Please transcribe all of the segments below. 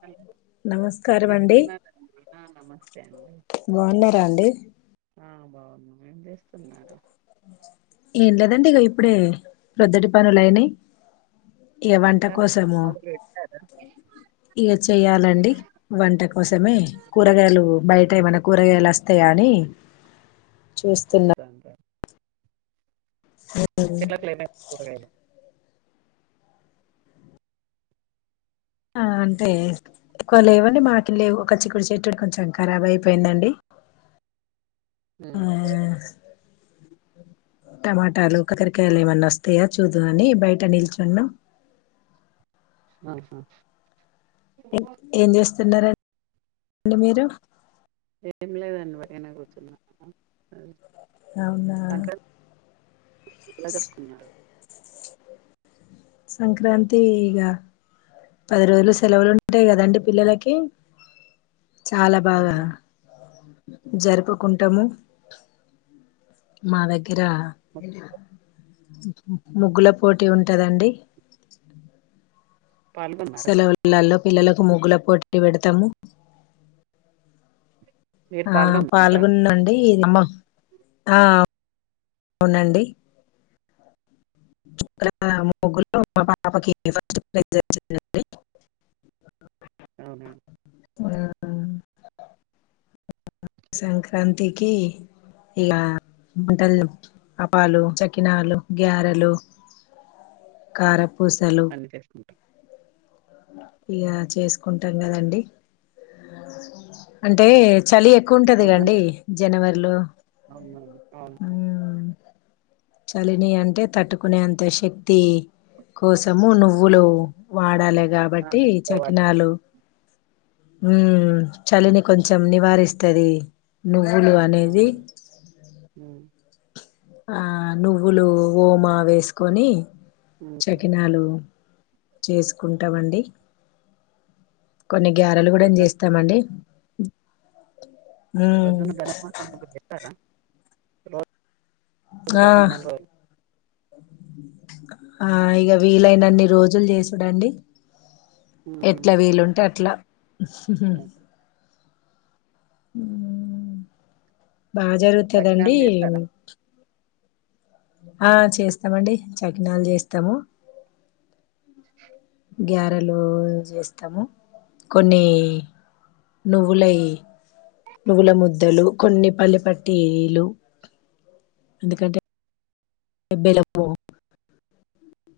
Hello ఏం నమస్కారం అండి చేస్తున్నారు అండి ఆ నమస్తే అండి బాగున్నారా అండి బావున్నాం ఏం చేస్తున్నారు ఏం లేదండి ఇక ఇప్పుడే ప్రొదటి పనులులైనై ఏ వంట కోసమో మొదలు పెట్టారా ఇగా చెయ్యాలండి వంట కోసమే, కూరగాయలు బయట ఏమైనా కూరగాయలు అస్ తాయని చూస్తంటే [unintelligible] కూరగాయలు అంటే ఎక్కువ లేవండి మాకి లేవు ఒక చిక్కుడు చెట్టుడు కొంచెం కరాబ్ అయిపోయిందండి ఉ ఆ టమాటాలు ఒకకరకాయలు ఏమన్నా వస్తాయా చూదు అని బయట నిల్చున్నం ఆహా ఏ ఏం జేస్తు తిన్నారండి అండి మీరు ఏం లేదండి వూరికనే కూర్చున్నా అవునా ఎలా జరుపుకున్నారు సంక్రాంతి ఇగా పది రోజులు సెలవులు ఉంటాయి కదండి పిల్లలకి చాలా బాగా అవునండి జరుపుకుంటాము మా దగ్ గ్గిర మ- ముగ్గుల పోటీ ఉంటదండి పాల్గొన్నారా సెలవులల్లో పిల్లలకు ముగ్గుల పోటీ పెడతాము మీరు ఆ పాల్గొన్నారా పాల్గొన్నా అండి ఆ అవునండి ఇక్కడ ముగ్గులో మా పాపకి ఫస్ట్ ప్రైజ్ వచ్చింది అండి అవునా ఉమ్ సంక్రాంతికి ఇగ వంటలు అపాలు చక్కినాలు గ్యారెలు కారప్ బండికేసుకుంటాం యా చేసుకుంటాం కదండి అంటే చలి ఎక్కువ ఉంటది ప్రొద్దున కండి జనవరిలో అవునవును అవును ఊ చలిని అంటే తట్టుకునేంత శక్తి కోసము నువ్వులు వాడాలె ఆ, కాబట్టి చేసుకోవాలి. చక్కినాలు ఉమ్ చలిని కొంచెం నివారిస్తది నువ్ వ్వులు అనేది అవును ఉమ్ ఆ నువ్వులు ఓమా వేసుకొని ఉమ్ చకినాలు చేసుకుంటాం అండి కొన్ని గ్యారలు కూడా ఏం ప్రొద్దున చేస్తామండి మ్మ్ ప్రొద్దున ధనుర్మాసం పూజ జేస్తారా ఆ [unintelligible] [unintelligible] ఆ ఇగ వీలైనన్ని రోజులు జేసుడండి ఉమ్ ఎట్లా వీలుంటే అట్లా ఆ. హ్మ్ బా లగ్నాలు జరుగుతుందండి చేస్తారా ఆ చేస్తామండి చకినాలు చేస్తాము గ్యారలు చేస్తాము కొన్ని నువ్వులయి నువ్వుల ముద్దలు కొన్ని పల్లిపట్టిలు ఎందుకంటే ఎ బెల్లం పో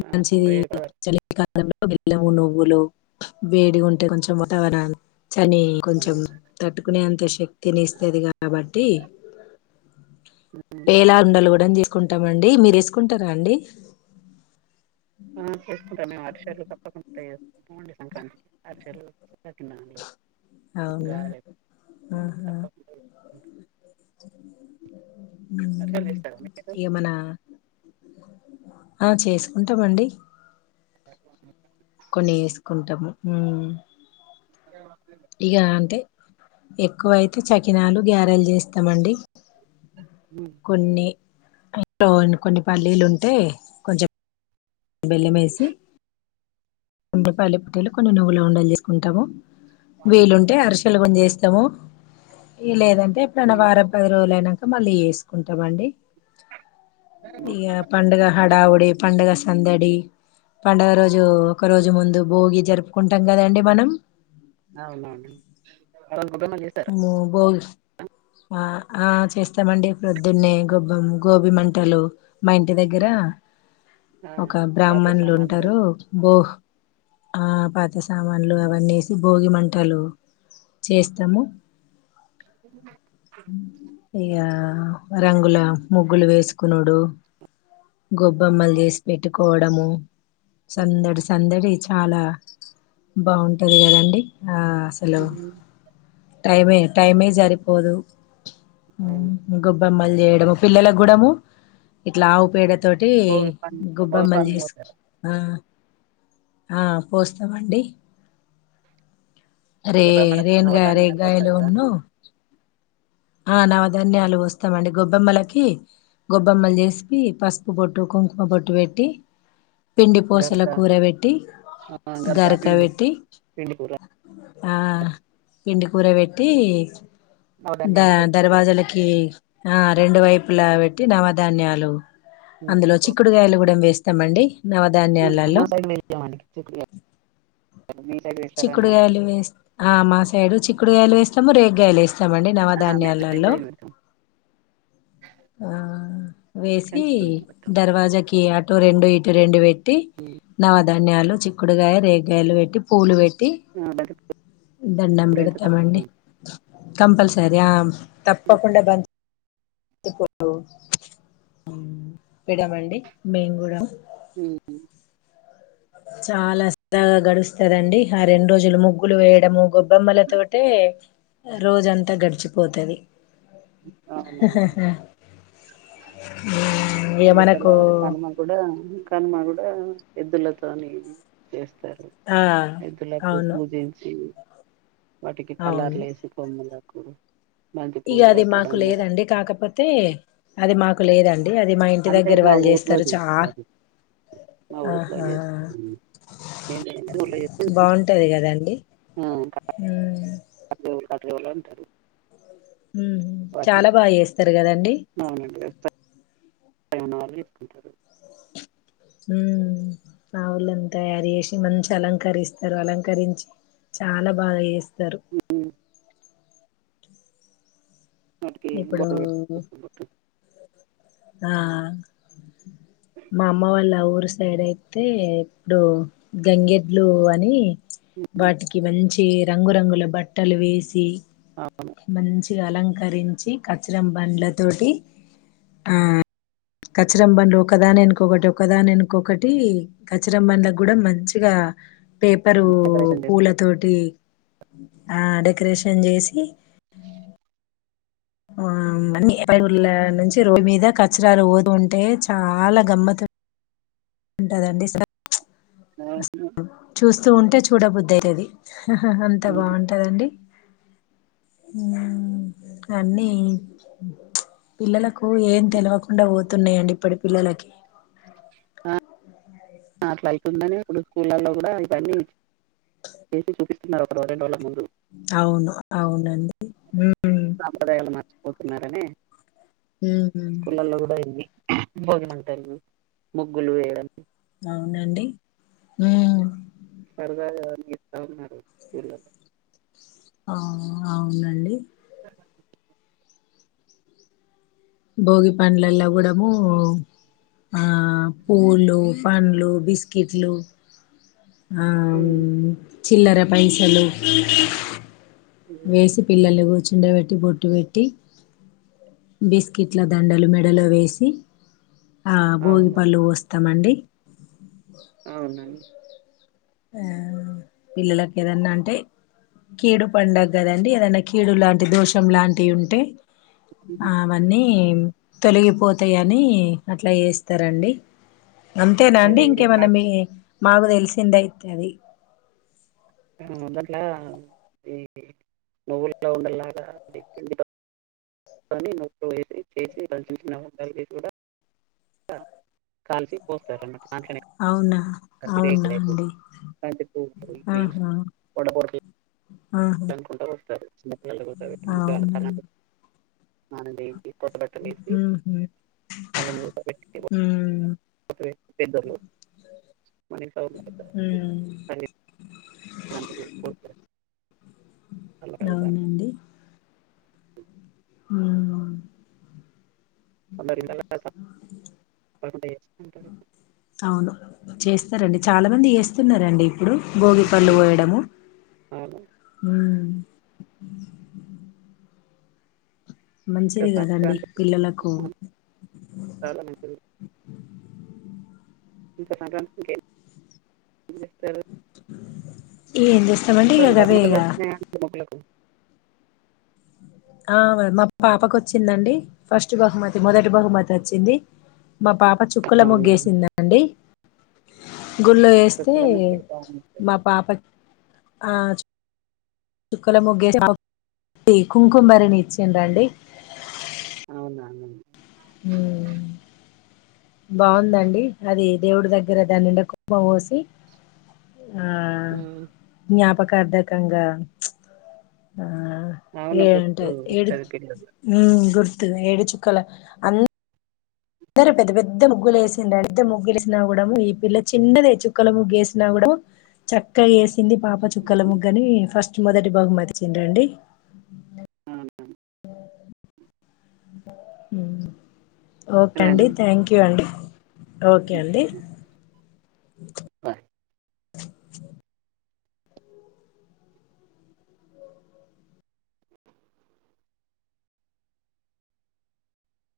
ఆ మంచిది వేడి చలి కాలంలో బెల్లం నువ్వులు నువ్వులు వేడి ఉంటే కొంచెం వాతావరణన్ని చలి కొంచెం పదార్థాలు తట్టుకునే అంత శక్తిని ఇస్తది కాబట్టి పేలాల ఉండలు కూడా కుంటం అండి మీరు వేసుకుంటారా అండి ఆ చేసుకుంట మేమది చీరాలు కొత్తగా ఉంటాయి మోండి సంక్రాంతి అరిసెలు పెట్నాలుం అవునా గారెలు ఆహా అరిసెలు ఉమ్. చేస్తారా మీరు ఇక మన ఆ చేసుకుంటామండి కొన్ని వేసుకుంటాము ఉమ్ [unintelligible] ఇక అంటే ఎక్కువ అతే చకినాలు గారెలు చేస్తామండి కొన్ని ఇం కొన్ని పల్లీలు ఉంటే కొంచెం బెల్లమేసి [unintelligible] వీలుంటే అరిచె పెళ్లి కొడుకుని చేస్తాము లేదండి చెప్పినా వారం పది రోజులు అయినాక మళ్ళీ వేసుకుంటామండి ఇగ పండుగ హడావుడి పండుగ సందడి పండుగ రోజు ఒక రోజు ముందు భోగి జరుపుకుంటాం కదండి మనం అవును అండి అవును బోల్ బోల్ట్స్ ఆ ఆ చేస్తామండి పొద్దున్నే గొబ్బం గోబి మంటలు మా ఇంటి దగ్గర ఆ ఒక పాత బ్రాహ్మణులు సామాన్లు ఉంటారు ఓహ్ ఆ పాత సామాన్లు అవన్నీ ఏసి భోగి మంటలు చేస్తాము [unintelligible] ఆ రంగుల ముగ్గులు వేసుకునుడు గొబెమ్మల్ అవును చేసి పెట్టుకోవ అమ్మో సందడి సందడి చాలా బాగుంటది కదండి ఆ అసలు టైమే టైమే జరిపోదు అవును ఉమ్ గబ్బ బొమ్మలు చేయడము పిల్లల గుడము ఇట్లా ఆవు పేడత్ తోటి భోగి పండ్లు భోగి గొబ్బెమ్మలు పండ్లు చేసు పోస్తారా ఆ ఆ పోస్తామండి అరే గొబ్బెమ్మలకు రేన్గా రేయ్ నవధాన్యాలు గయలో పోస్తారా ఉన్ను ఆ నవధాన్యాలు వస్తామండి గొబ్బెమ్మలకి గొబ్బెమ్మలు చేసిపి పసుపు బొట్టు కుంకుమ బొట్టు వెట్టి పిండి పొసల గరక కూర వెట్టి ఆ గరక పిండి వెట్టి పిండి కూర ఆ పిండి కూర వెట్టి ద నవధాన్యాలు దర్వాజా లకి ఆ రెండు వైపులా పెట్టి నవధాన్యాలు అందులో చిక్కుడుగాయలు కూడా వేస్త తమ్మండి నవధాన్యాలలో మా సైడ్ వెయ్యమండి చిక్కుడుగాయలు మీ సైడ్ వేస్తారని చిక్కుడుగాయలు వేస్తా మా సైడు చిక్కుడుగాయలు వేస్తాము రే గలేస్తామండ్ అ మేము నవధాన్యాలలో దగ్గరనే పెడతాం ఆ వేసి కానీ చిక్కుడుగాయలు పెడతాం దర్వాజాకి అట్ అటు రెండు ఇటు రెండు వెయ్ టి నవద్ ధాన్యాలు చిక్కుడుగాయ రేగగాయలు పెట్టి పూలు వెట్ బంతి దండం పూలైతే బెడతం అండి తప్పకుండా కంపల్ స్ తరియం తప్పకుండా బంత్ ప్పుడు పెడమండి మేం గూడ ఉహు చాలా సరదాగా గడుస్తదండి ఆ రెండు రోజులు ముగ్గులు వేయడము గొబ్బెమ్మల తోటే రోజంతా గడిచిపోతది అవునండి ఇగ మళ్ళ మనకు తెల్లవారి కనుమగుడా కనుమగుడా ఎద్దుల తోని చేస్ తారు ఆ ఎద్దులకు అవును పూజించి వాటికి అవును కలర్లు వేసి కొమ్ములకు బంతి ఇగ పూలు అది మాకు కట్టడం మేడం లేదండి కాకపోతే అది మాక్ ఉక్కు లేదే అన్ అది మా ఇంటి అంటే దగ్గర మా వాళ్ళు ఊర్లో చేస్తారు చాలా మా ఊర్లో ఆహా చేస్తారు మేము ఊర్లో చేస్తే బాగుంటది గదా అండి ఉ అట్ల ఎవలు అంటరు. హ్ చాలా బాగా చేస్తరు కదండి. ప్రయణాలు [inaudible] టరు. హ్ ఆవులను తయారు చేసి మంచిగా అలంకరిస్తరు. అలంకరించి చాలా బాగా చేస్ స్తరు ఉమ్ ఆటుకేయి ఇప్పుడు ఎంపోతవు [inaudible] ఆ మా అమ్మ వాళ్ళ ఊర్ అటు సైడ్ అయితే ఇప్పుడు గంగెడ్లు అని ఉమ్ వాటికి మంచి ఈ రంగురంగుల బట్టలు వేసి అవును మంచి అలంకరించి కచ్చిరం బండ్ల తోటి ఆ కచ్చరం బండ్లు ఒకదాని వెనుకొకటి ఒకదాని వెనుకొకటి కచ్చిరం బండ్లకు గుడా మంచిగా పేపరు డెకరేషన్ చేస్తారు పూలతోటి ఆ డెకరేషన్ చేసి ఆ ఊర్ల నుంచి రోడ్ మీద కచరాలు పోతుంటే చాలా గమ్మతు ఉంటదండి స చ్ ఆ చూస్తూఉంటే చూడబుద్దయితది. అంతా ఉమ్ బావుంటదండి. హ్ అన్నీ చ్ పిల్లలకు ఏం తెలవకుండా పోతున్నయండి ఇప్పటి పిల్లలకి. ఆ అట్లా అయితుందని ఇప్పుడు స్కూళ్లలో కూడా ఇవన్నీ చేసి చూపిస్తున్నరు ఒకటి రెండు రోజుల ముందు. అవును అవునండి. హ్ పోతున్నారని మ్మ్ స్కూలల్లో కూడా ఇవి బోగిమంటలు, ముగ్గులు వేయడం అవునండి హ్ సరదాగా గీత్తా ఉన్నారు పిల్లలు. ఆ అవునండి. బోగి పండ్లల్లా కూడము ఆ పువ్వులు పండ్లు, బిస్కిట్లు ఆ ఉమ్ హ్ చిల్లర పైసలు ఉమ్ వేసి పిల్లల్ని కూర్చో ండ పెట్టి బొట్టు పెట్టి బిస్కిట్ల దండలు మెడలో వేసి ఆ అవును భోగిపళ్ళు వొస్తామండి. అవ్నండి ఆ పిల్లలకు ఏదన్నా అంటే కీడు పండగ గదండి ఏదన్నా కీడు లాంటి దోషం లాంటివ్ ఉంటే ఆ ఉమ్ మన్నీ తొలగిపోతాయని అట్లా చేస్తారండి అంతేనా అండి అది ఇంకేమన్నా మీ మాగుతెలిసిందయి అది మొదట్లా ఈ నువ్వుల ఉండల్లాగా [unintelligible] [inaudible] అవునా అవునా అండి ఆహా [inaudible] ఆహా అనుకుంట వస్తారు. [inaudible] అవునా మనదేంటి ఉహు ఉమ్ [unintelligible] [unintelligible] ఉమ్ అవునండి [inaudible] [unintelligible] అవును చేస్తారండి [unintelligible] చాలా మంది ఏస్తున్నారండి ఇప్పుడు భోగిపళ్ళు ఆ, పోయడము అవును. ఇంకా మంచిది గదండి సంక్రాంతి పిల్లలకు చాలా మంచిది [unintelligible] ఏం చేస్తామండి ఇక గవే ఇగ [inaudible] ఆ మా పాపకు వొచ్చిందండి ఫస్ట్ బహుమతి మొదటి బహుమతి వొచ్చింది మా పాప చుక్కల అవునా ముగ్గేసిందండి గుళ్ళో యేస్తే చుక్కల ముగ్గులు బాగుంది మా పాప ఆ చు చుక్కల ముగ్గేస్తే పాప్కి కుంకుమ్బరిని ఇచ్చిం డండి అవును అవును హ్మ్ బావుందండి అది దేవుడి దగ్గర దాన్‌నిండా కుంభం బోసి హు ప్ప కార్దకంగా ఆ అవును ఏట్ గుర్తు ఏడు ఉంటది పిల్లలు హు గుర్ ఏడుచుక్కల అన్ దరు పెద్ద పెద్ద ముగ్గులు వేసిండ్ పెద్ద ముగ్గులు వేసినా కూడం ఈ పిల్ల చిన్నదే చుక్కల ముగ్గు వేసినా కూడము చక్కగా ఏసి కింది పాప చుక్కల ముగ్గని ఫస్ మొదటి బాగుమతిచిండ్రండి అ ఉ ఓకే అండి సరేనండి థ్యాంక్ యూ అండి ఓకే అండి అ పర్